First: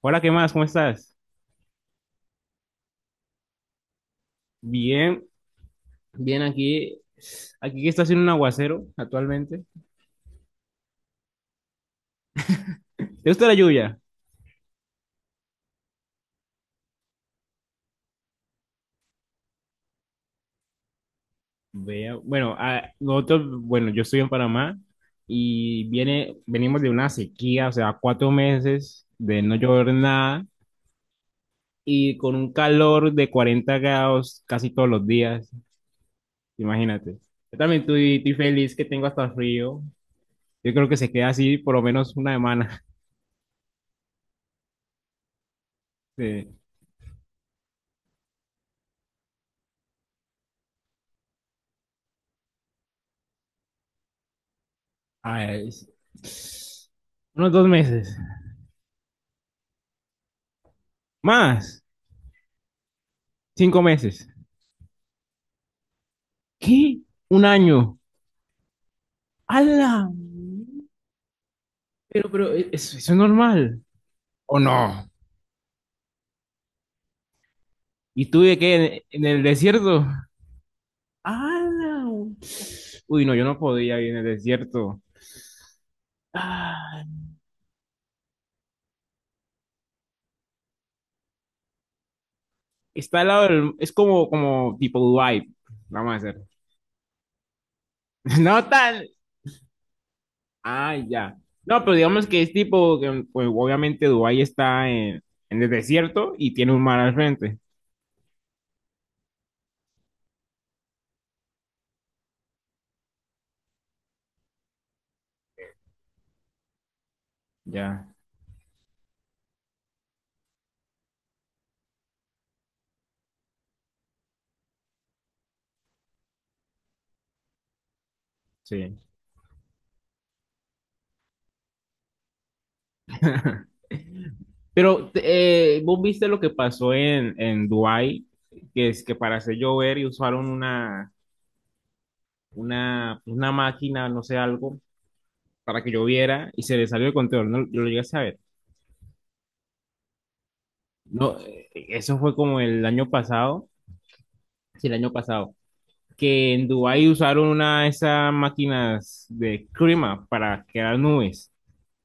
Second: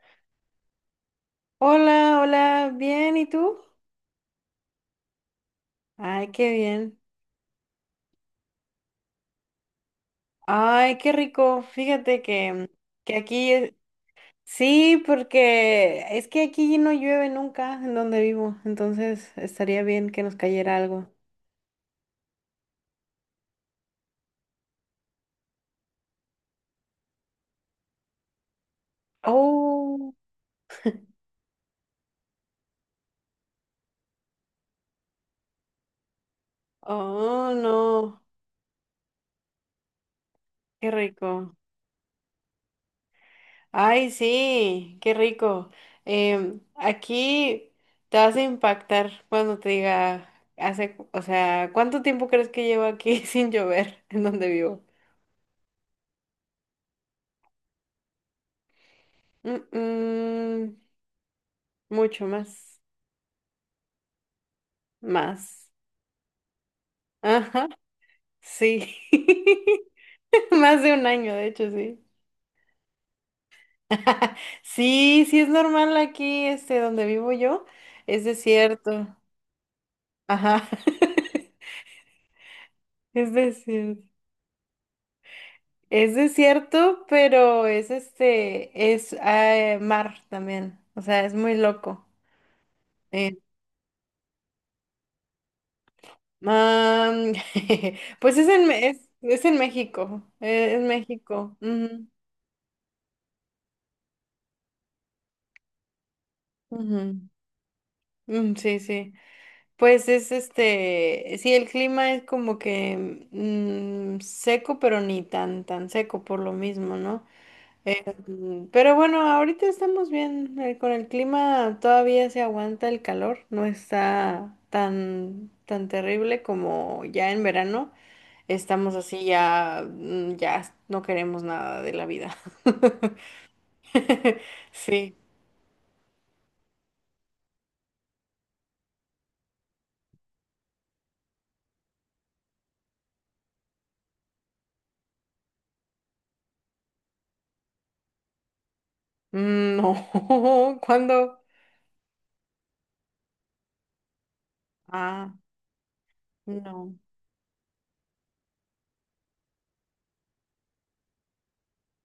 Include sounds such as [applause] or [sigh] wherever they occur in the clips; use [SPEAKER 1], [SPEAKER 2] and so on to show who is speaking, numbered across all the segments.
[SPEAKER 1] Hola, ¿qué más? ¿Cómo estás?
[SPEAKER 2] Hola, hola, bien, ¿y tú?
[SPEAKER 1] Bien,
[SPEAKER 2] Ay,
[SPEAKER 1] bien
[SPEAKER 2] qué bien.
[SPEAKER 1] aquí. Aquí que está haciendo un aguacero actualmente.
[SPEAKER 2] Ay, qué rico. Fíjate que
[SPEAKER 1] ¿Te gusta
[SPEAKER 2] aquí,
[SPEAKER 1] la lluvia?
[SPEAKER 2] sí, porque es que aquí no llueve nunca en donde vivo, entonces estaría bien que nos cayera algo.
[SPEAKER 1] Vea, bueno, nosotros, bueno, yo estoy en Panamá y venimos de una sequía, o sea, 4 meses de no llover
[SPEAKER 2] Oh,
[SPEAKER 1] nada y con un calor de 40 grados casi todos los días, imagínate.
[SPEAKER 2] oh,
[SPEAKER 1] Yo también estoy,
[SPEAKER 2] no,
[SPEAKER 1] estoy feliz que tengo hasta frío. Yo creo
[SPEAKER 2] qué
[SPEAKER 1] que se queda
[SPEAKER 2] rico.
[SPEAKER 1] así por lo menos una semana. [laughs]
[SPEAKER 2] Ay, sí, qué rico.
[SPEAKER 1] Sí.
[SPEAKER 2] Aquí te vas a impactar cuando te diga, hace, o sea, ¿cuánto tiempo crees que llevo aquí [laughs] sin llover en donde vivo?
[SPEAKER 1] Ah, unos 2 meses.
[SPEAKER 2] Mm, mm,
[SPEAKER 1] Más,
[SPEAKER 2] mucho más,
[SPEAKER 1] 5 meses.
[SPEAKER 2] más.
[SPEAKER 1] ¿Qué? Un
[SPEAKER 2] Ajá,
[SPEAKER 1] año.
[SPEAKER 2] sí. [laughs]
[SPEAKER 1] ¡Hala!
[SPEAKER 2] Más de un año, de hecho, sí.
[SPEAKER 1] Pero, ¿eso es normal?
[SPEAKER 2] [laughs]
[SPEAKER 1] ¿O no?
[SPEAKER 2] Sí, sí es normal aquí, este, donde vivo yo, es
[SPEAKER 1] ¿Y tú de qué?
[SPEAKER 2] desierto.
[SPEAKER 1] En el desierto?
[SPEAKER 2] Ajá. [laughs]
[SPEAKER 1] ¡Hala! Uy,
[SPEAKER 2] Es
[SPEAKER 1] no, yo no podía
[SPEAKER 2] desierto.
[SPEAKER 1] ir en el desierto.
[SPEAKER 2] Es desierto,
[SPEAKER 1] Ah,
[SPEAKER 2] pero es este, es mar también. O sea, es muy loco.
[SPEAKER 1] está al
[SPEAKER 2] Eh,
[SPEAKER 1] lado del... Es como tipo Dubai. Vamos a hacer.
[SPEAKER 2] am, [laughs] pues
[SPEAKER 1] [laughs]
[SPEAKER 2] es
[SPEAKER 1] No tan...
[SPEAKER 2] es en México. Es,
[SPEAKER 1] Ah, ya.
[SPEAKER 2] México.
[SPEAKER 1] No, pero
[SPEAKER 2] Ujú,
[SPEAKER 1] digamos que es tipo... que, pues obviamente Dubai está en el desierto y tiene un mar al
[SPEAKER 2] ujú.
[SPEAKER 1] frente.
[SPEAKER 2] Sí, sí. Pues es este, sí, el clima es como que seco, pero ni tan seco por lo mismo, ¿no?
[SPEAKER 1] Ya,
[SPEAKER 2] Pero bueno, ahorita estamos bien. Con el clima todavía se aguanta el calor, no está tan terrible como ya en verano. Estamos
[SPEAKER 1] sí.
[SPEAKER 2] así ya, ya no queremos nada de la vida. [laughs]
[SPEAKER 1] [laughs] Pero
[SPEAKER 2] Sí.
[SPEAKER 1] vos viste lo que pasó en Dubái, que es que para hacer llover y usaron una máquina, no sé, algo, para que lloviera y se le salió el control. No, yo lo llegué a saber.
[SPEAKER 2] No, [laughs]
[SPEAKER 1] No,
[SPEAKER 2] ¿cuándo?
[SPEAKER 1] eso fue como el año pasado, sí, el año
[SPEAKER 2] Ah,
[SPEAKER 1] pasado, que en
[SPEAKER 2] no.
[SPEAKER 1] Dubái usaron una de esas máquinas de clima para crear nubes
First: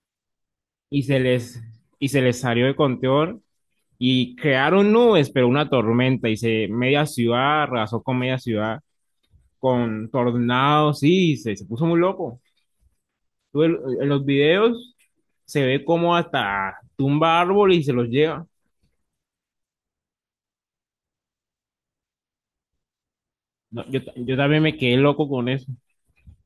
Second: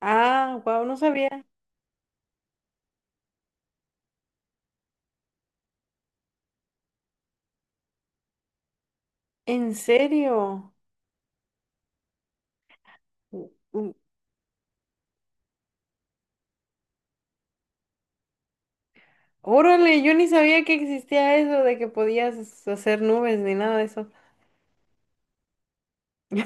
[SPEAKER 2] Ah, wow, no
[SPEAKER 1] y se
[SPEAKER 2] sabía.
[SPEAKER 1] les, y se les salió de control y crearon nubes, pero una tormenta y se media ciudad arrasó con media ciudad
[SPEAKER 2] ¿En
[SPEAKER 1] con
[SPEAKER 2] serio?
[SPEAKER 1] tornados, sí, se puso muy loco.
[SPEAKER 2] U-
[SPEAKER 1] Tú
[SPEAKER 2] u-
[SPEAKER 1] en los videos se ve como hasta tumba árboles y se los lleva.
[SPEAKER 2] Órale, yo ni sabía que existía eso de que podías hacer nubes ni nada de
[SPEAKER 1] No,
[SPEAKER 2] eso.
[SPEAKER 1] yo también me quedé loco con eso.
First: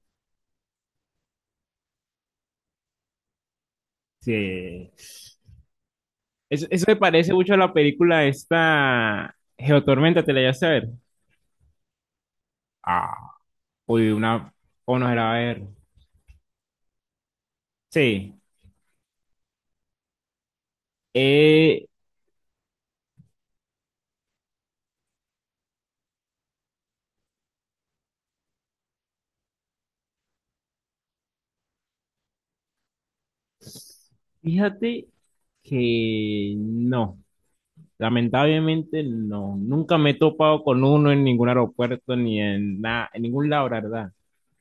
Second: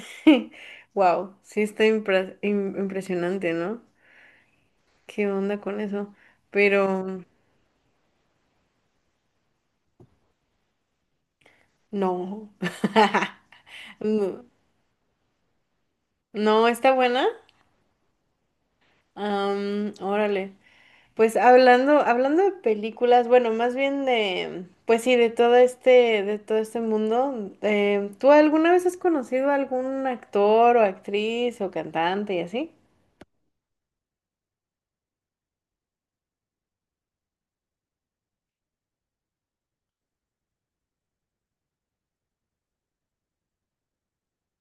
[SPEAKER 2] [laughs] Wow, sí está impresionante, ¿no?
[SPEAKER 1] Sí.
[SPEAKER 2] ¿Qué onda con eso?
[SPEAKER 1] Eso me
[SPEAKER 2] Pero
[SPEAKER 1] parece mucho a la película esta Geotormenta, ¿te la llegaste a ver?
[SPEAKER 2] no.
[SPEAKER 1] Ah,
[SPEAKER 2] [laughs]
[SPEAKER 1] uy,
[SPEAKER 2] No,
[SPEAKER 1] una... o no era a ver.
[SPEAKER 2] no, está buena.
[SPEAKER 1] Sí.
[SPEAKER 2] Órale. Pues
[SPEAKER 1] Eh,
[SPEAKER 2] hablando de películas, bueno, más bien de, pues sí, de todo este mundo. ¿Tú alguna vez has conocido a algún actor o actriz o cantante y así?
[SPEAKER 1] Fíjate que no. Lamentablemente no, nunca me he topado con uno en ningún aeropuerto ni en nada, en ningún lado, la verdad.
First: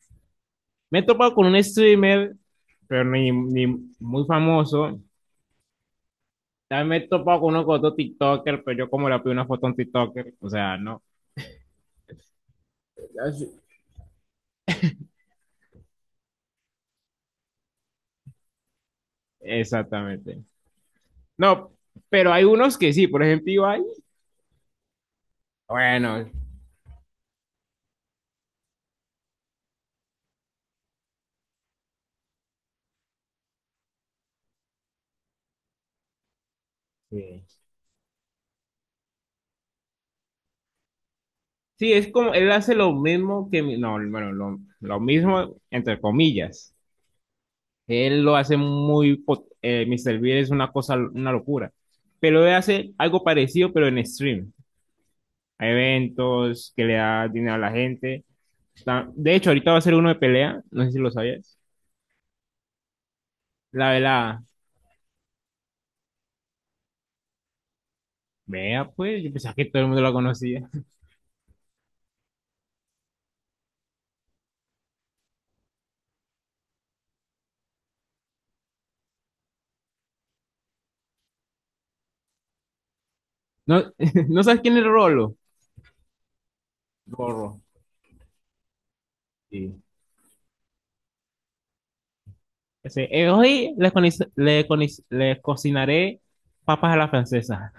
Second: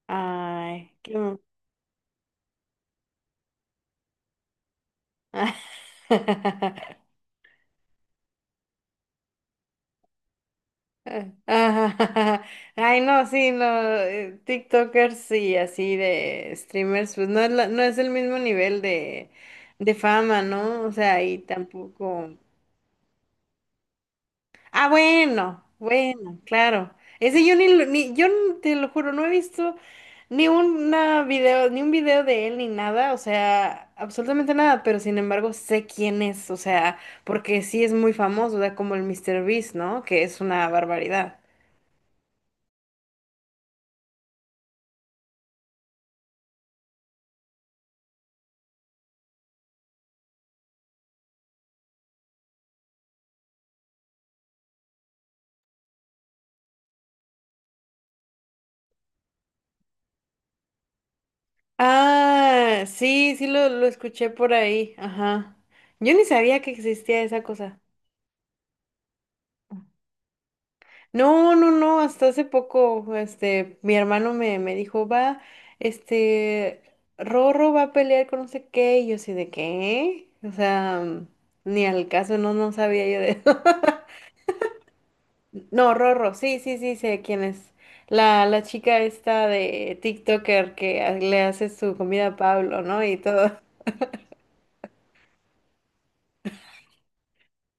[SPEAKER 2] Ay,
[SPEAKER 1] Me he topado con un streamer, pero ni muy famoso.
[SPEAKER 2] [laughs]
[SPEAKER 1] También me he topado con uno con otro TikToker, pero yo como le pido una foto a un TikToker, o sea, no.
[SPEAKER 2] Ah, [laughs] Ay, no, sí, no, TikTokers y así de streamers, pues no es el mismo nivel de fama,
[SPEAKER 1] Exactamente.
[SPEAKER 2] ¿no? O sea, y
[SPEAKER 1] No, pero
[SPEAKER 2] tampoco.
[SPEAKER 1] hay unos que sí, por ejemplo, Ibai,
[SPEAKER 2] Ah, bueno,
[SPEAKER 1] bueno,
[SPEAKER 2] bueno, claro. Ese yo ni, lo- ni yo n- te lo juro, no he visto ni un video de él ni nada, o sea, absolutamente nada, pero sin embargo sé quién es, o sea,
[SPEAKER 1] sí.
[SPEAKER 2] porque sí es muy famoso, o sea, como el Mr. Beast, ¿no? Que es una barbaridad.
[SPEAKER 1] Sí, es como, él hace lo mismo que, no, bueno, lo mismo, entre comillas. Él lo hace muy... Mr. Bean es una cosa, una locura. Pero él hace algo parecido, pero en stream. A eventos que le da dinero a la gente. De hecho, ahorita va a ser uno de pelea. No sé si lo sabías.
[SPEAKER 2] Ah, sí, sí lo
[SPEAKER 1] La de
[SPEAKER 2] escuché
[SPEAKER 1] la...
[SPEAKER 2] por ahí, ajá. Yo ni sabía que existía esa cosa.
[SPEAKER 1] Vea, pues, yo pensaba que todo el mundo la conocía.
[SPEAKER 2] No, no, no, hasta hace poco, este, mi me dijo, va, este, Rorro va a pelear con no sé qué, y yo así de qué, o sea, ni al caso, no, no sabía yo de eso.
[SPEAKER 1] No,
[SPEAKER 2] [laughs]
[SPEAKER 1] [laughs] ¿no sabes quién es Rolo?
[SPEAKER 2] No, Rorro, sí, sí, sí, sé quién
[SPEAKER 1] Rorro,
[SPEAKER 2] es. La chica esta
[SPEAKER 1] sí.
[SPEAKER 2] de TikToker que le hace su comida a Pablo, ¿no?
[SPEAKER 1] Ese,
[SPEAKER 2] Y todo.
[SPEAKER 1] hoy le cocinaré papas a la francesa.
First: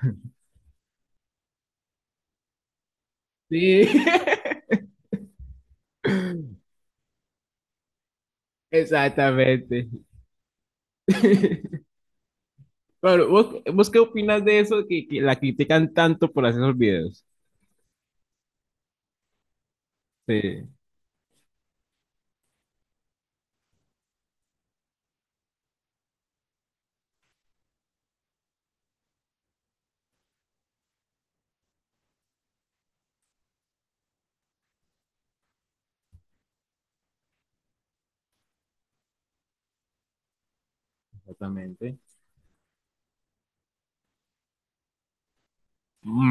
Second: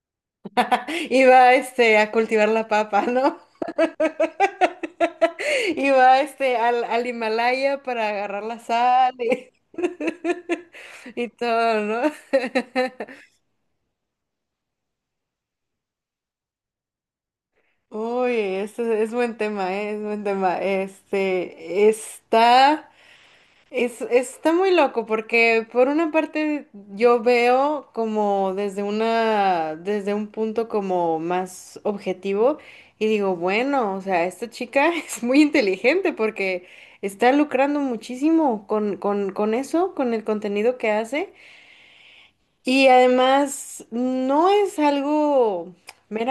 [SPEAKER 2] [laughs] Iba, este, a cultivar la papa, ¿no?
[SPEAKER 1] Sí,
[SPEAKER 2] [laughs] Y va este al Himalaya para agarrar la
[SPEAKER 1] [laughs]
[SPEAKER 2] sal y,
[SPEAKER 1] exactamente.
[SPEAKER 2] [laughs] y
[SPEAKER 1] [laughs]
[SPEAKER 2] todo, ¿no?
[SPEAKER 1] Claro, vos qué opinas de eso que la critican tanto por hacer esos videos?
[SPEAKER 2] [laughs] Uy, este es, buen tema, ¿eh? Es buen tema.
[SPEAKER 1] Sí,
[SPEAKER 2] Este está. Es, está muy loco porque por una parte yo veo como desde un punto como más objetivo y digo, bueno, o sea, esta chica [laughs] es muy inteligente porque está lucrando muchísimo con eso, con el contenido que hace.
[SPEAKER 1] exactamente.
[SPEAKER 2] Y además, no es algo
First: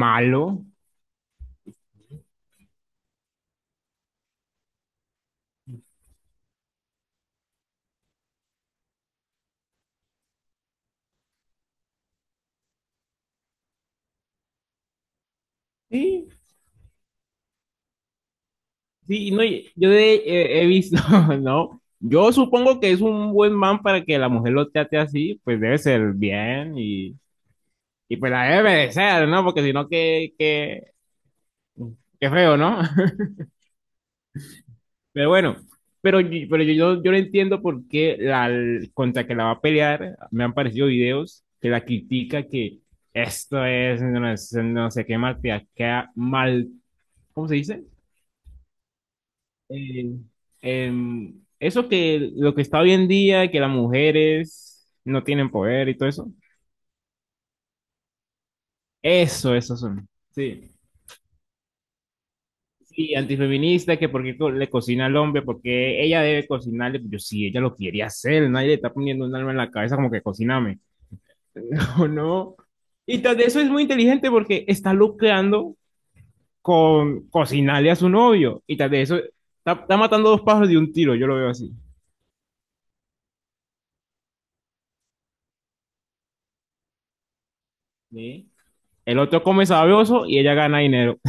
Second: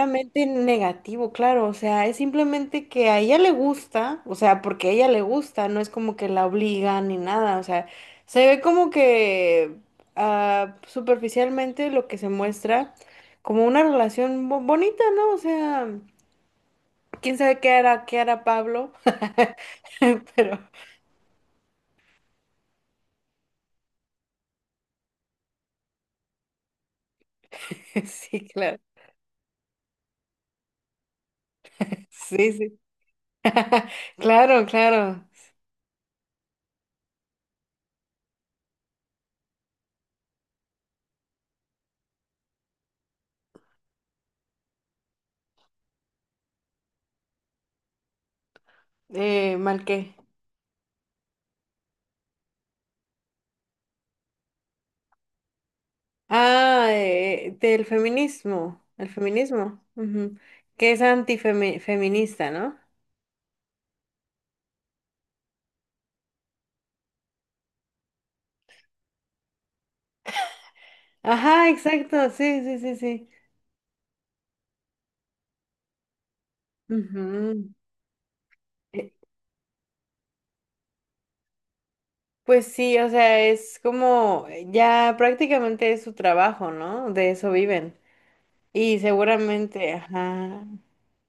[SPEAKER 1] Malo.
[SPEAKER 2] negativo, claro, o sea, es simplemente que a ella le gusta, o sea, porque a ella le gusta, no es como que la obligan ni nada, o sea, se ve como que ah, superficialmente lo que se muestra como una relación bonita, ¿no? O sea,
[SPEAKER 1] Sí,
[SPEAKER 2] quién sabe qué hará Pablo,
[SPEAKER 1] sí, no,
[SPEAKER 2] [laughs]
[SPEAKER 1] he
[SPEAKER 2] pero
[SPEAKER 1] visto, [laughs] ¿no? Yo supongo que es un buen man para que la mujer lo trate así, pues debe ser bien
[SPEAKER 2] [laughs]
[SPEAKER 1] y pues la
[SPEAKER 2] sí,
[SPEAKER 1] debe
[SPEAKER 2] claro,
[SPEAKER 1] merecer, ¿no? Porque si no, qué
[SPEAKER 2] sí,
[SPEAKER 1] feo,
[SPEAKER 2] sí,
[SPEAKER 1] ¿no? [laughs]
[SPEAKER 2] [laughs] claro, claro,
[SPEAKER 1] Pero bueno, yo no entiendo por qué la, contra que la va a pelear, me han parecido videos que la critica que esto es no, no sé qué malteaca, mal, ¿cómo se dice?
[SPEAKER 2] mal qué.
[SPEAKER 1] Eh, eso que lo que está hoy en día, que las mujeres no tienen poder y todo eso,
[SPEAKER 2] Ah, del feminismo, el
[SPEAKER 1] eso
[SPEAKER 2] feminismo,
[SPEAKER 1] son.
[SPEAKER 2] ujú.
[SPEAKER 1] Sí.
[SPEAKER 2] ¿Que es antifeminista, no?
[SPEAKER 1] Sí, antifeminista, que porque le cocina al hombre, porque ella debe cocinarle, pues yo sí, ella lo quiere hacer, nadie le está poniendo un alma en la cabeza como que cociname. [laughs]
[SPEAKER 2] Ajá,
[SPEAKER 1] No,
[SPEAKER 2] exacto,
[SPEAKER 1] no.
[SPEAKER 2] sí, sí, sí,
[SPEAKER 1] Y
[SPEAKER 2] sí.
[SPEAKER 1] tras de eso es muy inteligente porque está lucrando con
[SPEAKER 2] Ujú.
[SPEAKER 1] cocinarle a su novio. Y tras de
[SPEAKER 2] Eh,
[SPEAKER 1] eso está matando dos pájaros de un tiro, yo lo veo así.
[SPEAKER 2] Pues sí, o sea, es como ya prácticamente es su trabajo, ¿no? De eso viven.
[SPEAKER 1] Sí,
[SPEAKER 2] Y
[SPEAKER 1] el otro come
[SPEAKER 2] seguramente,
[SPEAKER 1] sabroso y ella
[SPEAKER 2] ajá.
[SPEAKER 1] gana dinero.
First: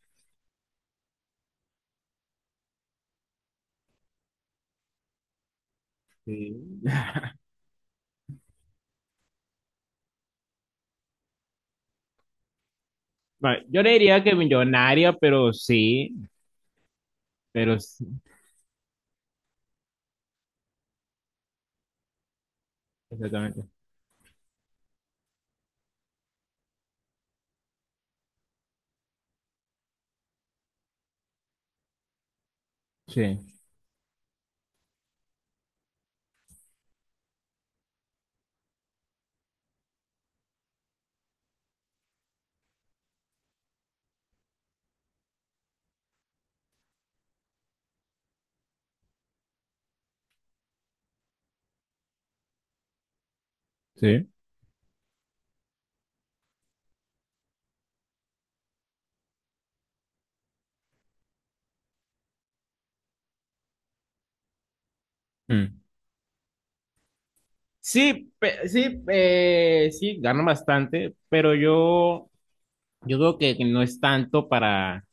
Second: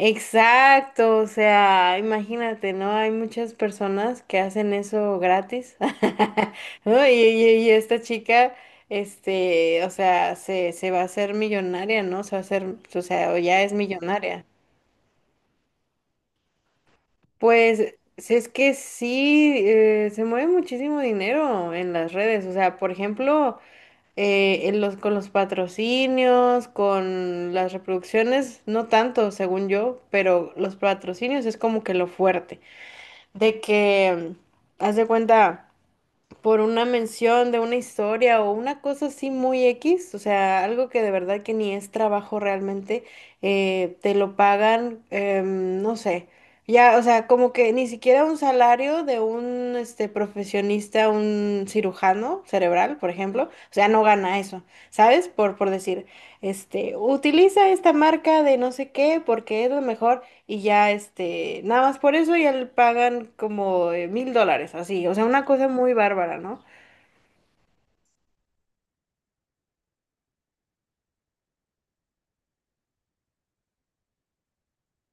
[SPEAKER 2] Exacto, o sea, imagínate, ¿no? Hay muchas personas que hacen eso gratis,
[SPEAKER 1] Sí.
[SPEAKER 2] [laughs] ¿no?
[SPEAKER 1] [laughs]
[SPEAKER 2] Y esta chica, este, o sea, se va a hacer millonaria, ¿no? Se va a hacer, o sea, o ya
[SPEAKER 1] Vale,
[SPEAKER 2] es
[SPEAKER 1] yo le diría que
[SPEAKER 2] millonaria.
[SPEAKER 1] millonaria, pero sí, pero
[SPEAKER 2] Pues,
[SPEAKER 1] sí,
[SPEAKER 2] si es que sí, se mueve muchísimo dinero en las redes, o sea, por ejemplo,
[SPEAKER 1] exactamente.
[SPEAKER 2] en los, con los patrocinios, con las reproducciones, no tanto, según yo, pero los patrocinios es como que lo fuerte.
[SPEAKER 1] Sí,
[SPEAKER 2] De que, haz de cuenta, por una mención de una historia o una cosa así muy X, o sea, algo que de verdad que ni es trabajo realmente, te lo pagan, no sé, ya, o sea, como que ni siquiera un salario de un, este, profesionista, un cirujano cerebral, por ejemplo, o sea, no
[SPEAKER 1] sí.
[SPEAKER 2] gana eso, ¿sabes? Por decir, este, utiliza esta marca de no sé qué porque es lo mejor. Y ya, este, nada más por eso ya le pagan como mil dólares, así. O sea, una cosa
[SPEAKER 1] Mm.
[SPEAKER 2] muy bárbara, ¿no?
[SPEAKER 1] Sí, sí, sí, gano bastante, pero yo creo que no es tanto para,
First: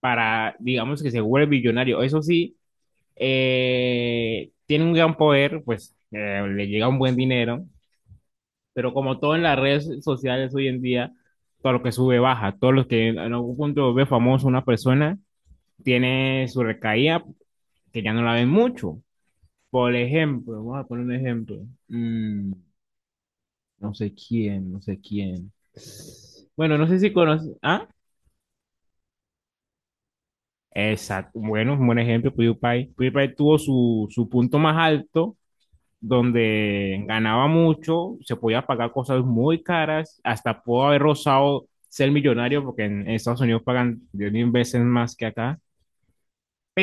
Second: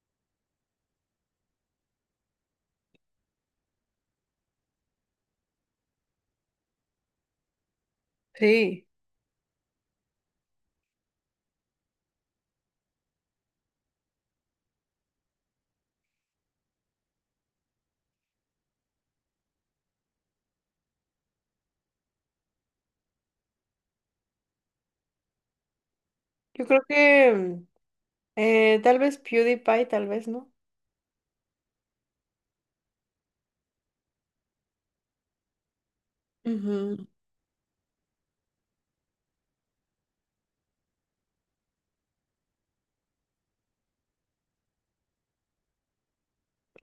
[SPEAKER 1] digamos que se vuelve millonario. Eso sí, tiene un gran poder, pues le llega un buen dinero,
[SPEAKER 2] Sí.
[SPEAKER 1] pero como todo en las redes sociales hoy en día, todo lo que sube baja, todo lo que en algún punto ve famoso una persona tiene su recaída que ya no la ven mucho. Por ejemplo, vamos a poner un ejemplo. Mm, no sé quién, no sé quién.
[SPEAKER 2] Yo
[SPEAKER 1] Bueno,
[SPEAKER 2] creo
[SPEAKER 1] no sé si
[SPEAKER 2] que
[SPEAKER 1] conoces. Ah,
[SPEAKER 2] tal vez PewDiePie, tal vez, ¿no?
[SPEAKER 1] exacto. Bueno, un buen ejemplo, PewDiePie. PewDiePie tuvo su punto más alto donde
[SPEAKER 2] Ujú.
[SPEAKER 1] ganaba mucho, se podía pagar cosas muy caras, hasta pudo haber rozado ser millonario, porque en Estados Unidos pagan 10.000 veces más que acá,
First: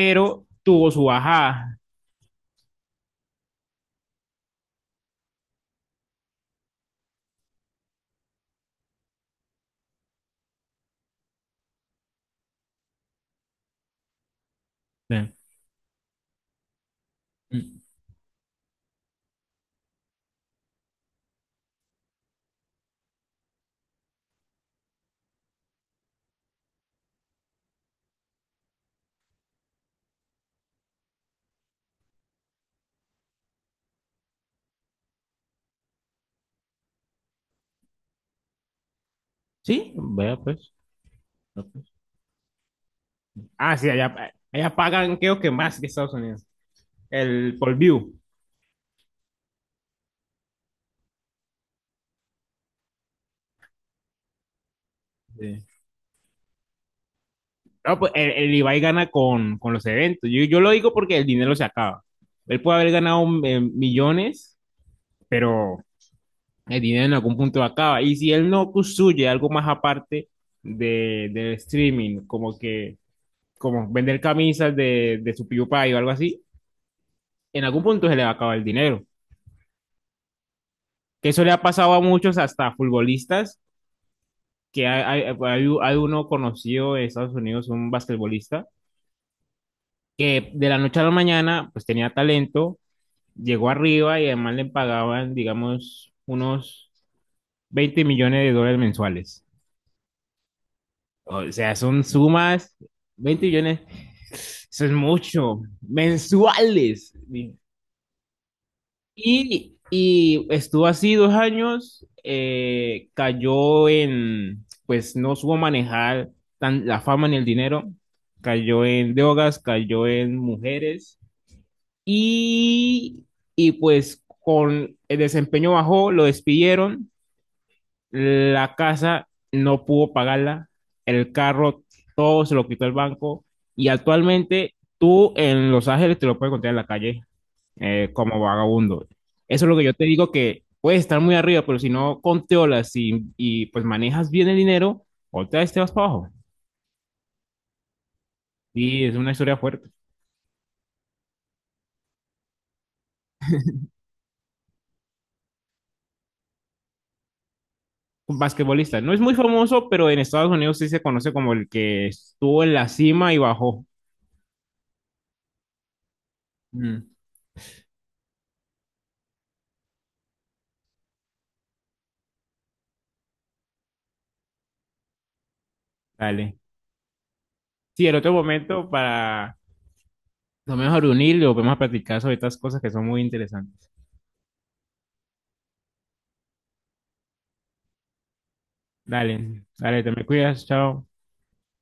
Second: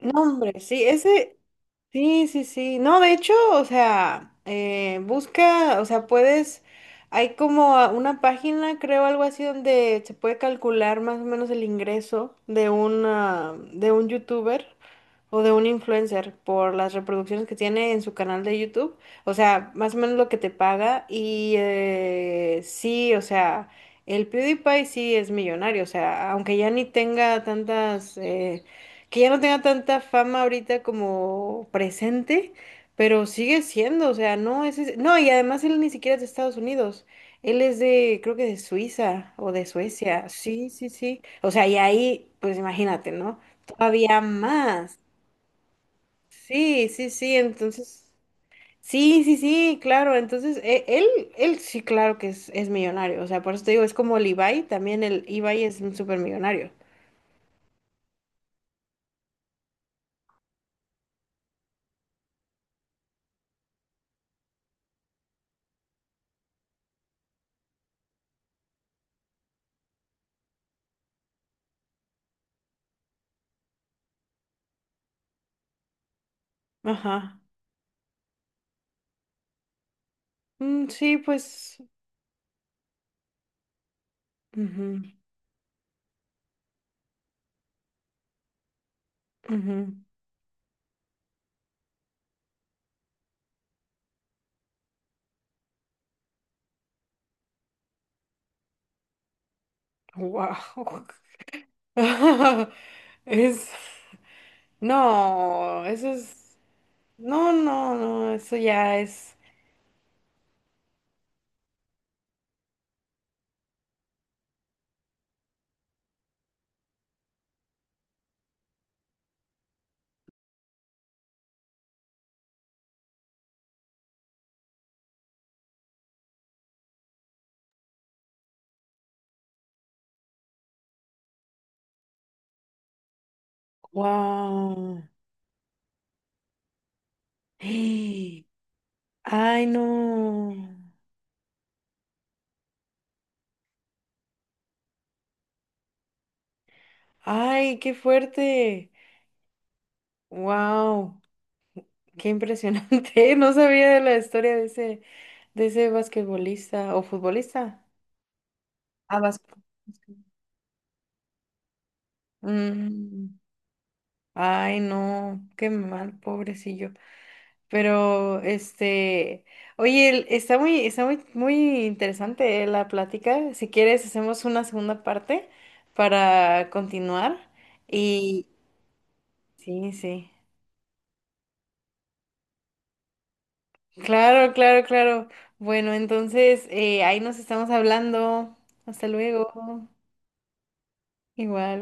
[SPEAKER 2] No, hombre, sí,
[SPEAKER 1] tuvo su
[SPEAKER 2] ese,
[SPEAKER 1] bajada.
[SPEAKER 2] sí, sí, sí. No, de hecho, o sea, busca, o sea, puedes, hay como una página, creo, algo así, donde se puede calcular más o menos el ingreso de una, de un youtuber,
[SPEAKER 1] Sí,
[SPEAKER 2] o de un influencer por las reproducciones que tiene en su canal de YouTube. O sea, más o menos lo que te paga. Y sí, o sea, el PewDiePie sí es millonario. O sea, aunque ya ni tenga tantas, que ya no tenga tanta fama ahorita como presente, pero sigue siendo, o sea, no, y además él ni siquiera es de Estados Unidos. Él es de, creo que de Suiza o de
[SPEAKER 1] sí,
[SPEAKER 2] Suecia.
[SPEAKER 1] vea
[SPEAKER 2] Sí,
[SPEAKER 1] pues.
[SPEAKER 2] sí, sí. O
[SPEAKER 1] Vea,
[SPEAKER 2] sea, y
[SPEAKER 1] pues.
[SPEAKER 2] ahí, pues imagínate, ¿no?
[SPEAKER 1] Ah, sí,
[SPEAKER 2] Todavía
[SPEAKER 1] allá
[SPEAKER 2] más.
[SPEAKER 1] pagan creo que más que Estados Unidos,
[SPEAKER 2] Sí, sí, sí,
[SPEAKER 1] el por
[SPEAKER 2] entonces,
[SPEAKER 1] view.
[SPEAKER 2] sí, sí, sí, claro, entonces, él, él sí, claro que es millonario, o sea, por eso te digo, es como el Ibai, también el Ibai
[SPEAKER 1] Sí.
[SPEAKER 2] es un súper millonario.
[SPEAKER 1] No, pues el Ibai gana con los eventos. Yo lo digo porque el dinero se acaba. Él puede haber ganado millones, pero el dinero en algún punto acaba. Y si él no construye algo más aparte del streaming, como que como vender camisas de su PewDiePie o algo así,
[SPEAKER 2] Ajá.
[SPEAKER 1] en algún punto se le va a acabar el dinero.
[SPEAKER 2] Sí,
[SPEAKER 1] Que eso le ha
[SPEAKER 2] pues,
[SPEAKER 1] pasado a muchos, hasta futbolistas, que
[SPEAKER 2] ujú,
[SPEAKER 1] hay uno conocido de Estados Unidos, un basquetbolista,
[SPEAKER 2] ujú.
[SPEAKER 1] que de la noche a la mañana pues tenía talento, llegó arriba y además le pagaban, digamos, unos 20 millones de dólares mensuales.
[SPEAKER 2] Wow.
[SPEAKER 1] O sea, son
[SPEAKER 2] [laughs]
[SPEAKER 1] sumas, 20
[SPEAKER 2] Es,
[SPEAKER 1] millones, eso es mucho,
[SPEAKER 2] no, eso es,
[SPEAKER 1] mensuales.
[SPEAKER 2] no, no, no, eso ya es,
[SPEAKER 1] Y estuvo así 2 años, cayó en, pues no supo manejar tan, la fama ni el dinero, cayó en drogas, cayó en mujeres y, y pues con el desempeño bajó, lo despidieron la casa no pudo pagarla, el carro todo se lo quitó el banco y actualmente
[SPEAKER 2] wow.
[SPEAKER 1] tú en Los Ángeles te lo puedes encontrar en la calle
[SPEAKER 2] [gasps]
[SPEAKER 1] como vagabundo.
[SPEAKER 2] Ay,
[SPEAKER 1] Eso es lo que
[SPEAKER 2] no,
[SPEAKER 1] yo te digo que puedes estar muy arriba, pero si no controlas y pues manejas bien el dinero, otra vez te vas para abajo.
[SPEAKER 2] ay, qué fuerte,
[SPEAKER 1] Y es una historia fuerte.
[SPEAKER 2] wow. Qué impresionante. [laughs] No sabía de la historia de ese basquetbolista o futbolista.
[SPEAKER 1] Un basquetbolista. No
[SPEAKER 2] Ah,
[SPEAKER 1] es muy
[SPEAKER 2] vas-
[SPEAKER 1] famoso, pero en Estados Unidos sí se conoce como el que estuvo en la cima
[SPEAKER 2] Mm,
[SPEAKER 1] y bajó.
[SPEAKER 2] Ay, no, qué mal, pobrecillo.
[SPEAKER 1] Mm,
[SPEAKER 2] Pero, este, oye, está está muy, muy interesante la plática. Si quieres, hacemos una segunda parte
[SPEAKER 1] dale.
[SPEAKER 2] para continuar.
[SPEAKER 1] Sí, el otro
[SPEAKER 2] Y
[SPEAKER 1] momento para
[SPEAKER 2] sí, sí.
[SPEAKER 1] lo mejor unir y volvemos a platicar sobre estas cosas que son muy interesantes.
[SPEAKER 2] Claro, claro, claro. Bueno, entonces, ahí nos estamos hablando. Hasta
[SPEAKER 1] Dale,
[SPEAKER 2] luego.
[SPEAKER 1] dale, te me cuidas, chao.
[SPEAKER 2] Igual.